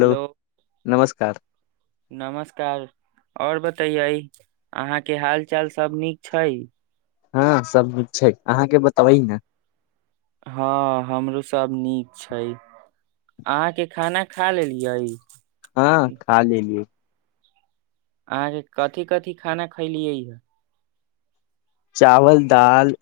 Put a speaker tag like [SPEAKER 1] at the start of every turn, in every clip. [SPEAKER 1] hello
[SPEAKER 2] नमस्कार
[SPEAKER 1] नमस्कार आओर बता े य अहााँ के हाल चाल सब नीक छै
[SPEAKER 2] हँ सब छै अहाँके बताबह ने
[SPEAKER 1] हँ हमरो सब नीक छै अहाँके खाना खा लेलियै
[SPEAKER 2] हँ खा लेल लिय
[SPEAKER 1] अहाँके कथिी कथिी खाना खैलियै यए
[SPEAKER 2] चावल दाल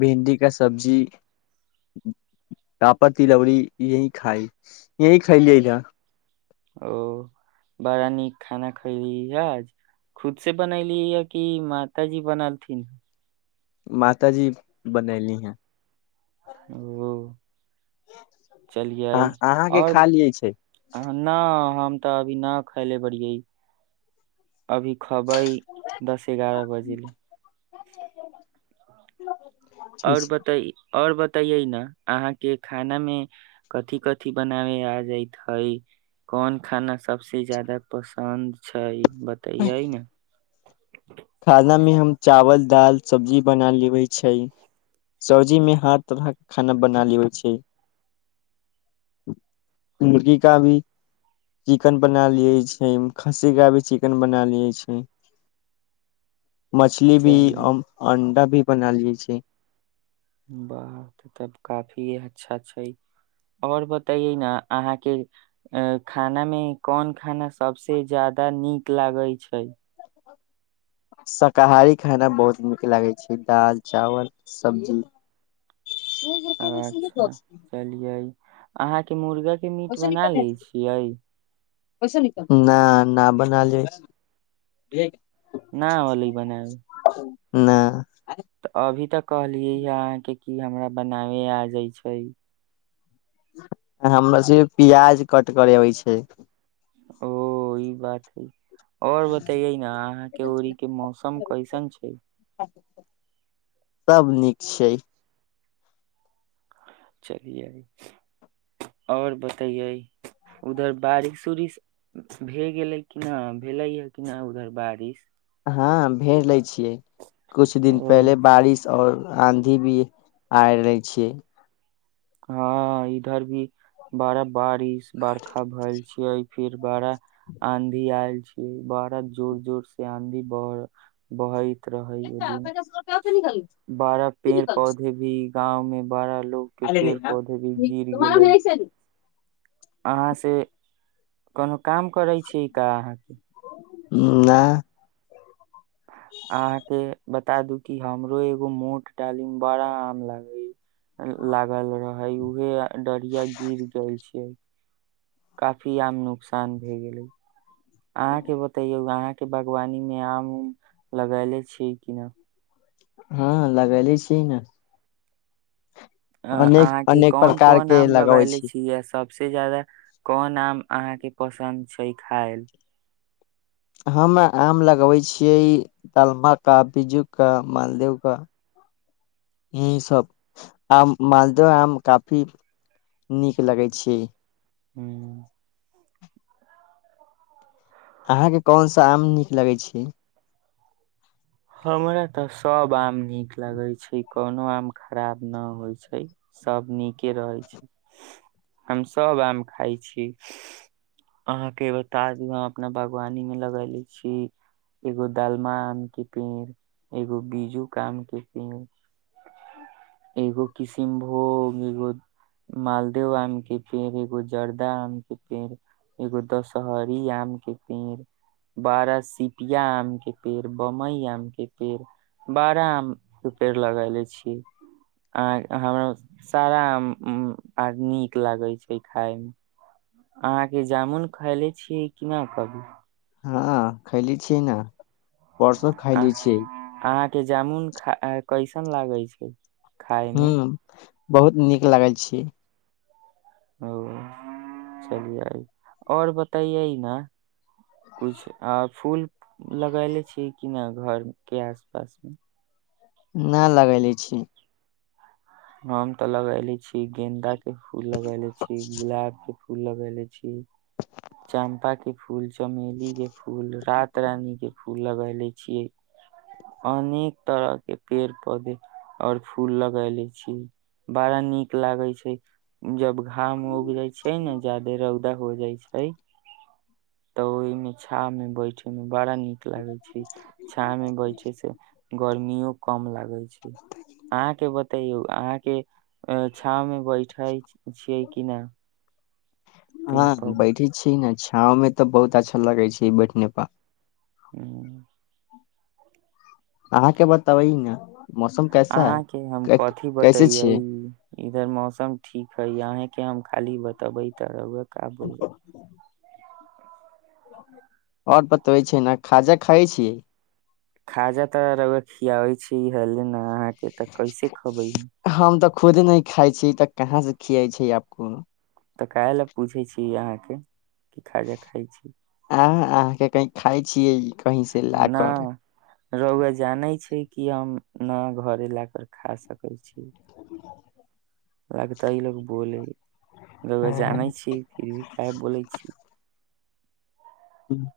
[SPEAKER 2] भिंडी का सब्जी पापड़ तिलौरीी यही खाइ यही खइ लिय इहा
[SPEAKER 1] ओ बड़ा नीक खाना खैली आज खुद से बनैली या कि माताजी बनलथिन
[SPEAKER 2] मात जी बनैेली है
[SPEAKER 1] ओ चलियै
[SPEAKER 2] अ अहाँके
[SPEAKER 1] आओर
[SPEAKER 2] खा लिये छै
[SPEAKER 1] न हम तऽ अभी नहि खायले बड़ै अभी खबै दस एगारह बजेले
[SPEAKER 2] ठीक
[SPEAKER 1] आओर
[SPEAKER 2] छै
[SPEAKER 1] बताइ और बताये न अहा के खाना में कथिी कथिी बनावे आ जायत हे कोन खाना सबस जदा पसन्द छै बतै आइ ने ह
[SPEAKER 2] खाना मे हम चावल दाल सब्जी बना लेबै छै सब्जी मे हर तरह के खाना बना लेबै छै मुर्गी का भी चिकन बना लिय छै खस्सी का भी चिकन बना लियै छै मछली भी
[SPEAKER 1] चलू
[SPEAKER 2] अंडा भी बना लियै छै
[SPEAKER 1] बाह तब काफी अच्छा छै आओर बतये ने अहाँके खाना मे कोन खाना सबस ज्यादा नीक लागै छै
[SPEAKER 2] शाकाहारी खाना बहुत नीक लागै छै दालि चावल सब्जी
[SPEAKER 1] अच्छा चलियै अहाँ मर्ग के मीट बना लै छियै
[SPEAKER 2] क न न न बनल
[SPEAKER 1] न ओलै बनब
[SPEAKER 2] नहि
[SPEAKER 1] कहलियै ह अहाँके कि हमरा बनाबै आ जाइ छै
[SPEAKER 2] हमरा सि प्याज कट करेबइ छै
[SPEAKER 1] ओ ई बात हइ और बतैये ने अहााँ के उड़ी के मौसम कैसन छै
[SPEAKER 2] सब नीक छै
[SPEAKER 1] चलिये ओर बतैये उधर बारिश उारिश भए गेलै किना भेलै ह किना उधर बारिश
[SPEAKER 2] हँ भेर लै छियै कुछ दिन
[SPEAKER 1] ओ
[SPEAKER 2] पहिले बारिश आओर आँधी भी आ रहे छियै
[SPEAKER 1] हँ इधर भी बड़ा बारिश बरखा भेलए छै फिर बारा आँधी आल बारा जोर जोर से आँधी ब बह रहै ओदिन बारह पेड़ पौधे भी गाँंव में बड़ा लो
[SPEAKER 2] अल नहि ह तरा भल
[SPEAKER 1] अहाँसँ कोनो काम करै छी अहाँके
[SPEAKER 2] नहि
[SPEAKER 1] अहा के बता दू क हमरो एगो मोट डाली मे बड़ा आम लागे लागल रहे उहे डढ़िया गिर गेल छै काफी आम नुकसान भए गेलै अहाँके बतैयौ अहाँके बागवानीमे आम उम लगैले छियै कि न
[SPEAKER 2] हँ लगेले छिय ने
[SPEAKER 1] अ
[SPEAKER 2] अनेक
[SPEAKER 1] अहाँके
[SPEAKER 2] अनेक
[SPEAKER 1] कोन
[SPEAKER 2] प्रकार
[SPEAKER 1] कोन
[SPEAKER 2] के
[SPEAKER 1] आम
[SPEAKER 2] लगबै
[SPEAKER 1] लगले
[SPEAKER 2] छी
[SPEAKER 1] छीिय य सब सबसँ ज्यादा कोन आम अहाँके पसन्द छै खायल
[SPEAKER 2] हम आम लगबै छियै के बिज्जू के मालदे के इ सब आ मालदे आम काफी नीक लगै छै
[SPEAKER 1] ह्म
[SPEAKER 2] अहाँके कोन सा आम नीक लगै छै
[SPEAKER 1] हमरा तऽ सब आम नीक लागे छै कोनो आम खराब न होइ छै सब नीक के रहै छै हम सब आम खााय छी अहाँके एो ताज अपना बागवानी मे लगले छी एगो दालमा आम क ड़ एगो बीजुक आम के पेड़ एगो किशनभोग एगो मालदेव आम के पेड़ एगो जर्दा आम के पेड़ एगो दशहरी आम के पेड़ बारह सिपिया आम के पेड़ मई आम के पेड़ बारह आम पेड़ लग ले छी अह हमरा सारा नीक लागै छै खााय मे अहाँके जामुन खयले छीयै क न कभी
[SPEAKER 2] हँ खैली छियै ने वर्ष खइ
[SPEAKER 1] आ
[SPEAKER 2] ल छी
[SPEAKER 1] अहाँ के जामुन खा कैसन लागे छै खाय
[SPEAKER 2] हँ
[SPEAKER 1] मे
[SPEAKER 2] बहुत नीक लागल छी
[SPEAKER 1] ओ चलि जाइ आओर बताइए ने किछ आप फूल लगले छी कि न घर के आस पास मे
[SPEAKER 2] न लगले छिय
[SPEAKER 1] हम तऽ लगले छी गेंन्दा फूल लगेले छी गुलाब के फू फूल लग ले छी च्पा की फूल छै चमेली के फूल रात रानी के फूल फूल लगाय ले छीियै अनेक तरह के पेड़ पौधे और फूल लगाय ले छीिय बड़ा नीक लागे छै जब घाम उग जाय छै ने जा्यदे रौदा हो जाय छै ह तऽ ओहिमे छा मे बैठे मे बड़ा नीक लागे छै छाव में बैठे से गर्मियो कम लागे छै अहाँ के बतैयौ अहाँ के छा में बैठे छियै कि ने
[SPEAKER 2] हँ बैठे छीय ने गाँंव मे तऽ बहुत अच्छा लगै छै बैठनेपा
[SPEAKER 1] ह
[SPEAKER 2] अहाँके बता अबै ने मौसम कैसा है
[SPEAKER 1] अहााँ के हम
[SPEAKER 2] कै-
[SPEAKER 1] कथिी
[SPEAKER 2] कैसे
[SPEAKER 1] बतेये
[SPEAKER 2] छियै
[SPEAKER 1] इधर मौसम ठीक है अहे के हम खाली बतेबै त रह काबुल
[SPEAKER 2] आओर बतबै छै ने खाजा खाइ छियै
[SPEAKER 1] खाजा तऽ रग खिया होइ छै हल न तऽ कैसे खबै
[SPEAKER 2] हम तऽ खुदे नहिी खाइ छी तऽ कहाँ से खियै छै आपको
[SPEAKER 1] तऽ कहय लेलए पूछै छी अहाँके कि खाजा खाइ छी
[SPEAKER 2] आ अहाँके कही खााय छियै कहीं से ला
[SPEAKER 1] न
[SPEAKER 2] कर
[SPEAKER 1] रहुआ जानै छै की हम न घरे ल कर खा सकै छी लगतै ई लोको बोलैए जानै छी फिर भी खाय बोलै छी
[SPEAKER 2] ह्म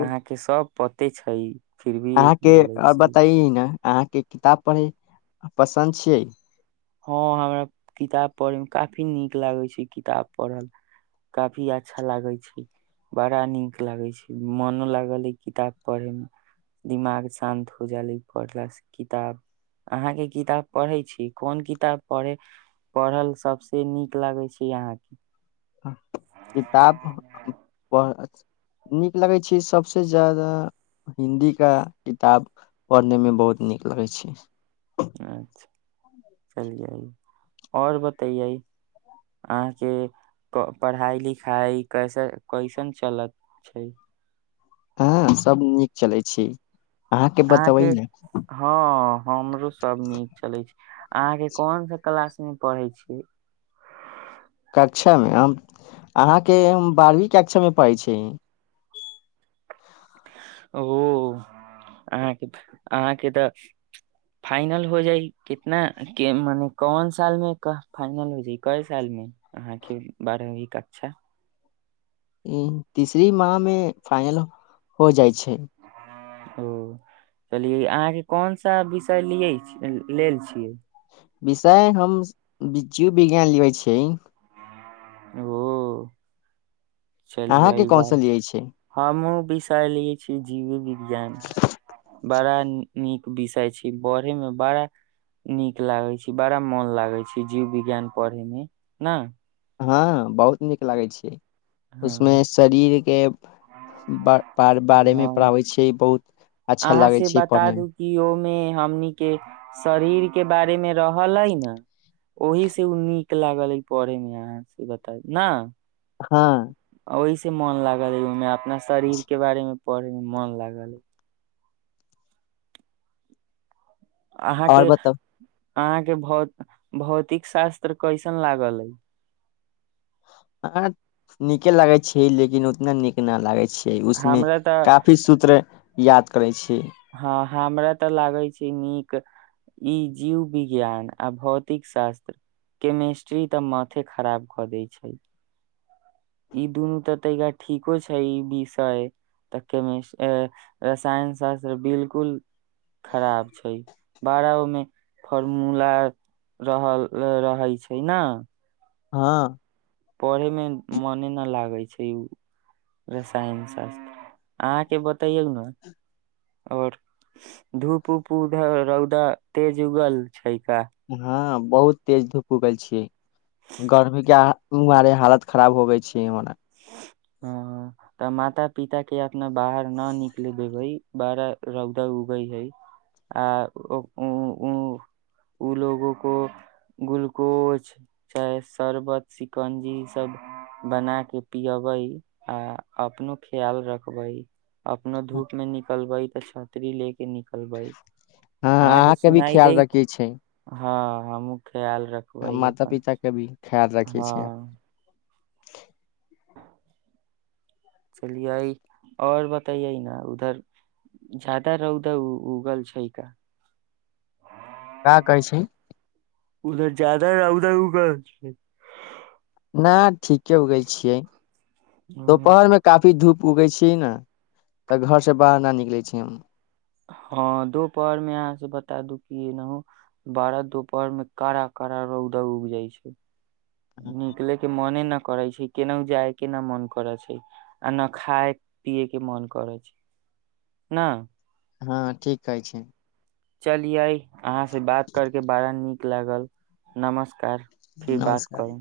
[SPEAKER 1] अहाँके सब प कते छै फिर भी
[SPEAKER 2] अहाँके
[SPEAKER 1] बोलै
[SPEAKER 2] आओर
[SPEAKER 1] छी
[SPEAKER 2] बताइ ने अहाँके किताब पढ़े पसन्द छियै
[SPEAKER 1] हँ हमरा किताब पढ़े मे काफी नीक लागैत छै किताब पढ़ल काफी अच्छा लागैत छै बड़ा नीक लागैत छै मोनो लागल किताब पढ़े मे दिमाग शान्त हो जे पढ़ला से किताब अहाँके किताब पढ़ै छी कोन किताब पढ़े पढ़ल सबस नीक लागै छै अहाँके
[SPEAKER 2] किताब पढ़ नीक लगैत छै सभसँ जादा हिन्दीकेा किताब पढ़नेमे बहुत नीक लगैत छै
[SPEAKER 1] चलियै आओर बतैयै अहाँके क पढ़ाइ लिखाइ कैसे कैसन चलत छै
[SPEAKER 2] हँ सब नीक चलै छै अहाँके
[SPEAKER 1] अहके
[SPEAKER 2] बतबै ने
[SPEAKER 1] हँ हमरो सब नीक चलै छै अहाँके कोन सा क्लास पढ़ै छियै
[SPEAKER 2] कक्षामे हम अहाँके हम बारहवीं कक्षामे पढ़ै छी
[SPEAKER 1] ओ अहाँके अहाँके तऽ फाइनल हो जाइ कितना के मने कोन साल मे फाइनल हो जाय कए साल मे अहाँके बारेमे भी कक्षा
[SPEAKER 2] ह तीसरी माह मे फाइनल हो जाइ छै ठीक
[SPEAKER 1] ओ चले अहाँके कोन सा विषय लिय लेल छियै
[SPEAKER 2] विषय हम जीव विज्ञान लेबै छ
[SPEAKER 1] ओ चलियै
[SPEAKER 2] अहाँके
[SPEAKER 1] एहि
[SPEAKER 2] कोन सा
[SPEAKER 1] बार
[SPEAKER 2] लियै छै
[SPEAKER 1] हमहुँ विषय लिय छीिय जीवी विज्ञान बड़ा नीक विषय छै पढ़े मे बड़ा नीक लागै छै बड़ा मन लागै छै जीव विज्ञान पढ़े मे ने
[SPEAKER 2] हँ बहुत नीक लागै छै उसमे
[SPEAKER 1] हँ
[SPEAKER 2] शरीर के बारेमे
[SPEAKER 1] हँ
[SPEAKER 2] पढ़ाबै छियै बहुत अच्छा
[SPEAKER 1] अहाँ
[SPEAKER 2] लागै
[SPEAKER 1] से
[SPEAKER 2] छै
[SPEAKER 1] बता
[SPEAKER 2] पढ़ने मे
[SPEAKER 1] दू कि ओमे हमन के शरीर के बारे मे रहल अइ ने ओहि से ओ नीक लागल पढ़े मे अहाँ से बताउ ने
[SPEAKER 2] हँ
[SPEAKER 1] ओहिसँ मोन लागल है ओहिमे अपना शरीर के बारे मे पढ़ेमे मन लागल
[SPEAKER 2] आओर
[SPEAKER 1] अहाँके
[SPEAKER 2] बताउ
[SPEAKER 1] अहाँके भौ भौतिक शास्त्र कैसन लागल अइ
[SPEAKER 2] अहाँ नीके लागे छै लेकिन उतना नीक न लागे छी उसमे
[SPEAKER 1] हमरा तऽ
[SPEAKER 2] काफी सूत्र याद करै छी
[SPEAKER 1] हँ हमरा तऽ लागै छै नीक ई जीव विज्ञान आ भौतिक शास्त्र केमेिस्ट्री तऽ माथे खराब कऽ दै छै ई दुनू तऽ ता ठीको छै ई विषय तऽ के रसायन शास्त्र बिलकुल खराब छै बारह ओमे फॉर्मूला रहल रहैत छै ने
[SPEAKER 2] हँ
[SPEAKER 1] पढ़े मे मने न लागे छै उ रसायन शास्त्र अहाँके बतैयौ ने और धूप उप उध रौदा तेज उगल छै का
[SPEAKER 2] हँ बहुत तेज धूप उगल छी गर्मी केारे हालत खराब होगई छै मने
[SPEAKER 1] ह तऽ माता पिता के अपना बाहर न निकल देबै बड़ा रौदा उगै हइ आ उ ओ लोगो को ग्लूकोज चाहे शर्बत शिकंजी ई सब बना के पियबै आ अपनो ख्याल रखबै अपनो धूप मे निकलबैत छत्री ले के निकलबै
[SPEAKER 2] हँ
[SPEAKER 1] अहाँके
[SPEAKER 2] अहाँके भी
[SPEAKER 1] सुनाई
[SPEAKER 2] ख्याल
[SPEAKER 1] देत
[SPEAKER 2] रखे छै
[SPEAKER 1] हँ हमूँ खयाल रखबै अपन
[SPEAKER 2] खयाल राखि
[SPEAKER 1] हँ
[SPEAKER 2] छीय
[SPEAKER 1] चलि आओर बताइ न उधर जदाा रहौदा उगल छै का
[SPEAKER 2] का कहै छी
[SPEAKER 1] उधर जादा उधर उ कर
[SPEAKER 2] ना ठीके उगै छियै दुपहर में काफी धूप उगै छी ने तऽ घर से बाहर न निकलै छी हम
[SPEAKER 1] दुखी बारह दुपहर मे कड़ा कारा रौद उग जाइ छै निकले के मोने न करै छै केनाहु जाय के नहि मन करै छै आ नहि खाय पिये के मन करै छै ने
[SPEAKER 2] हँ ठीक कहै छै
[SPEAKER 1] चलियइ अहाँ से बात करके बारा नीक लागल नमस्कार फिर बात
[SPEAKER 2] नमस्कार
[SPEAKER 1] करू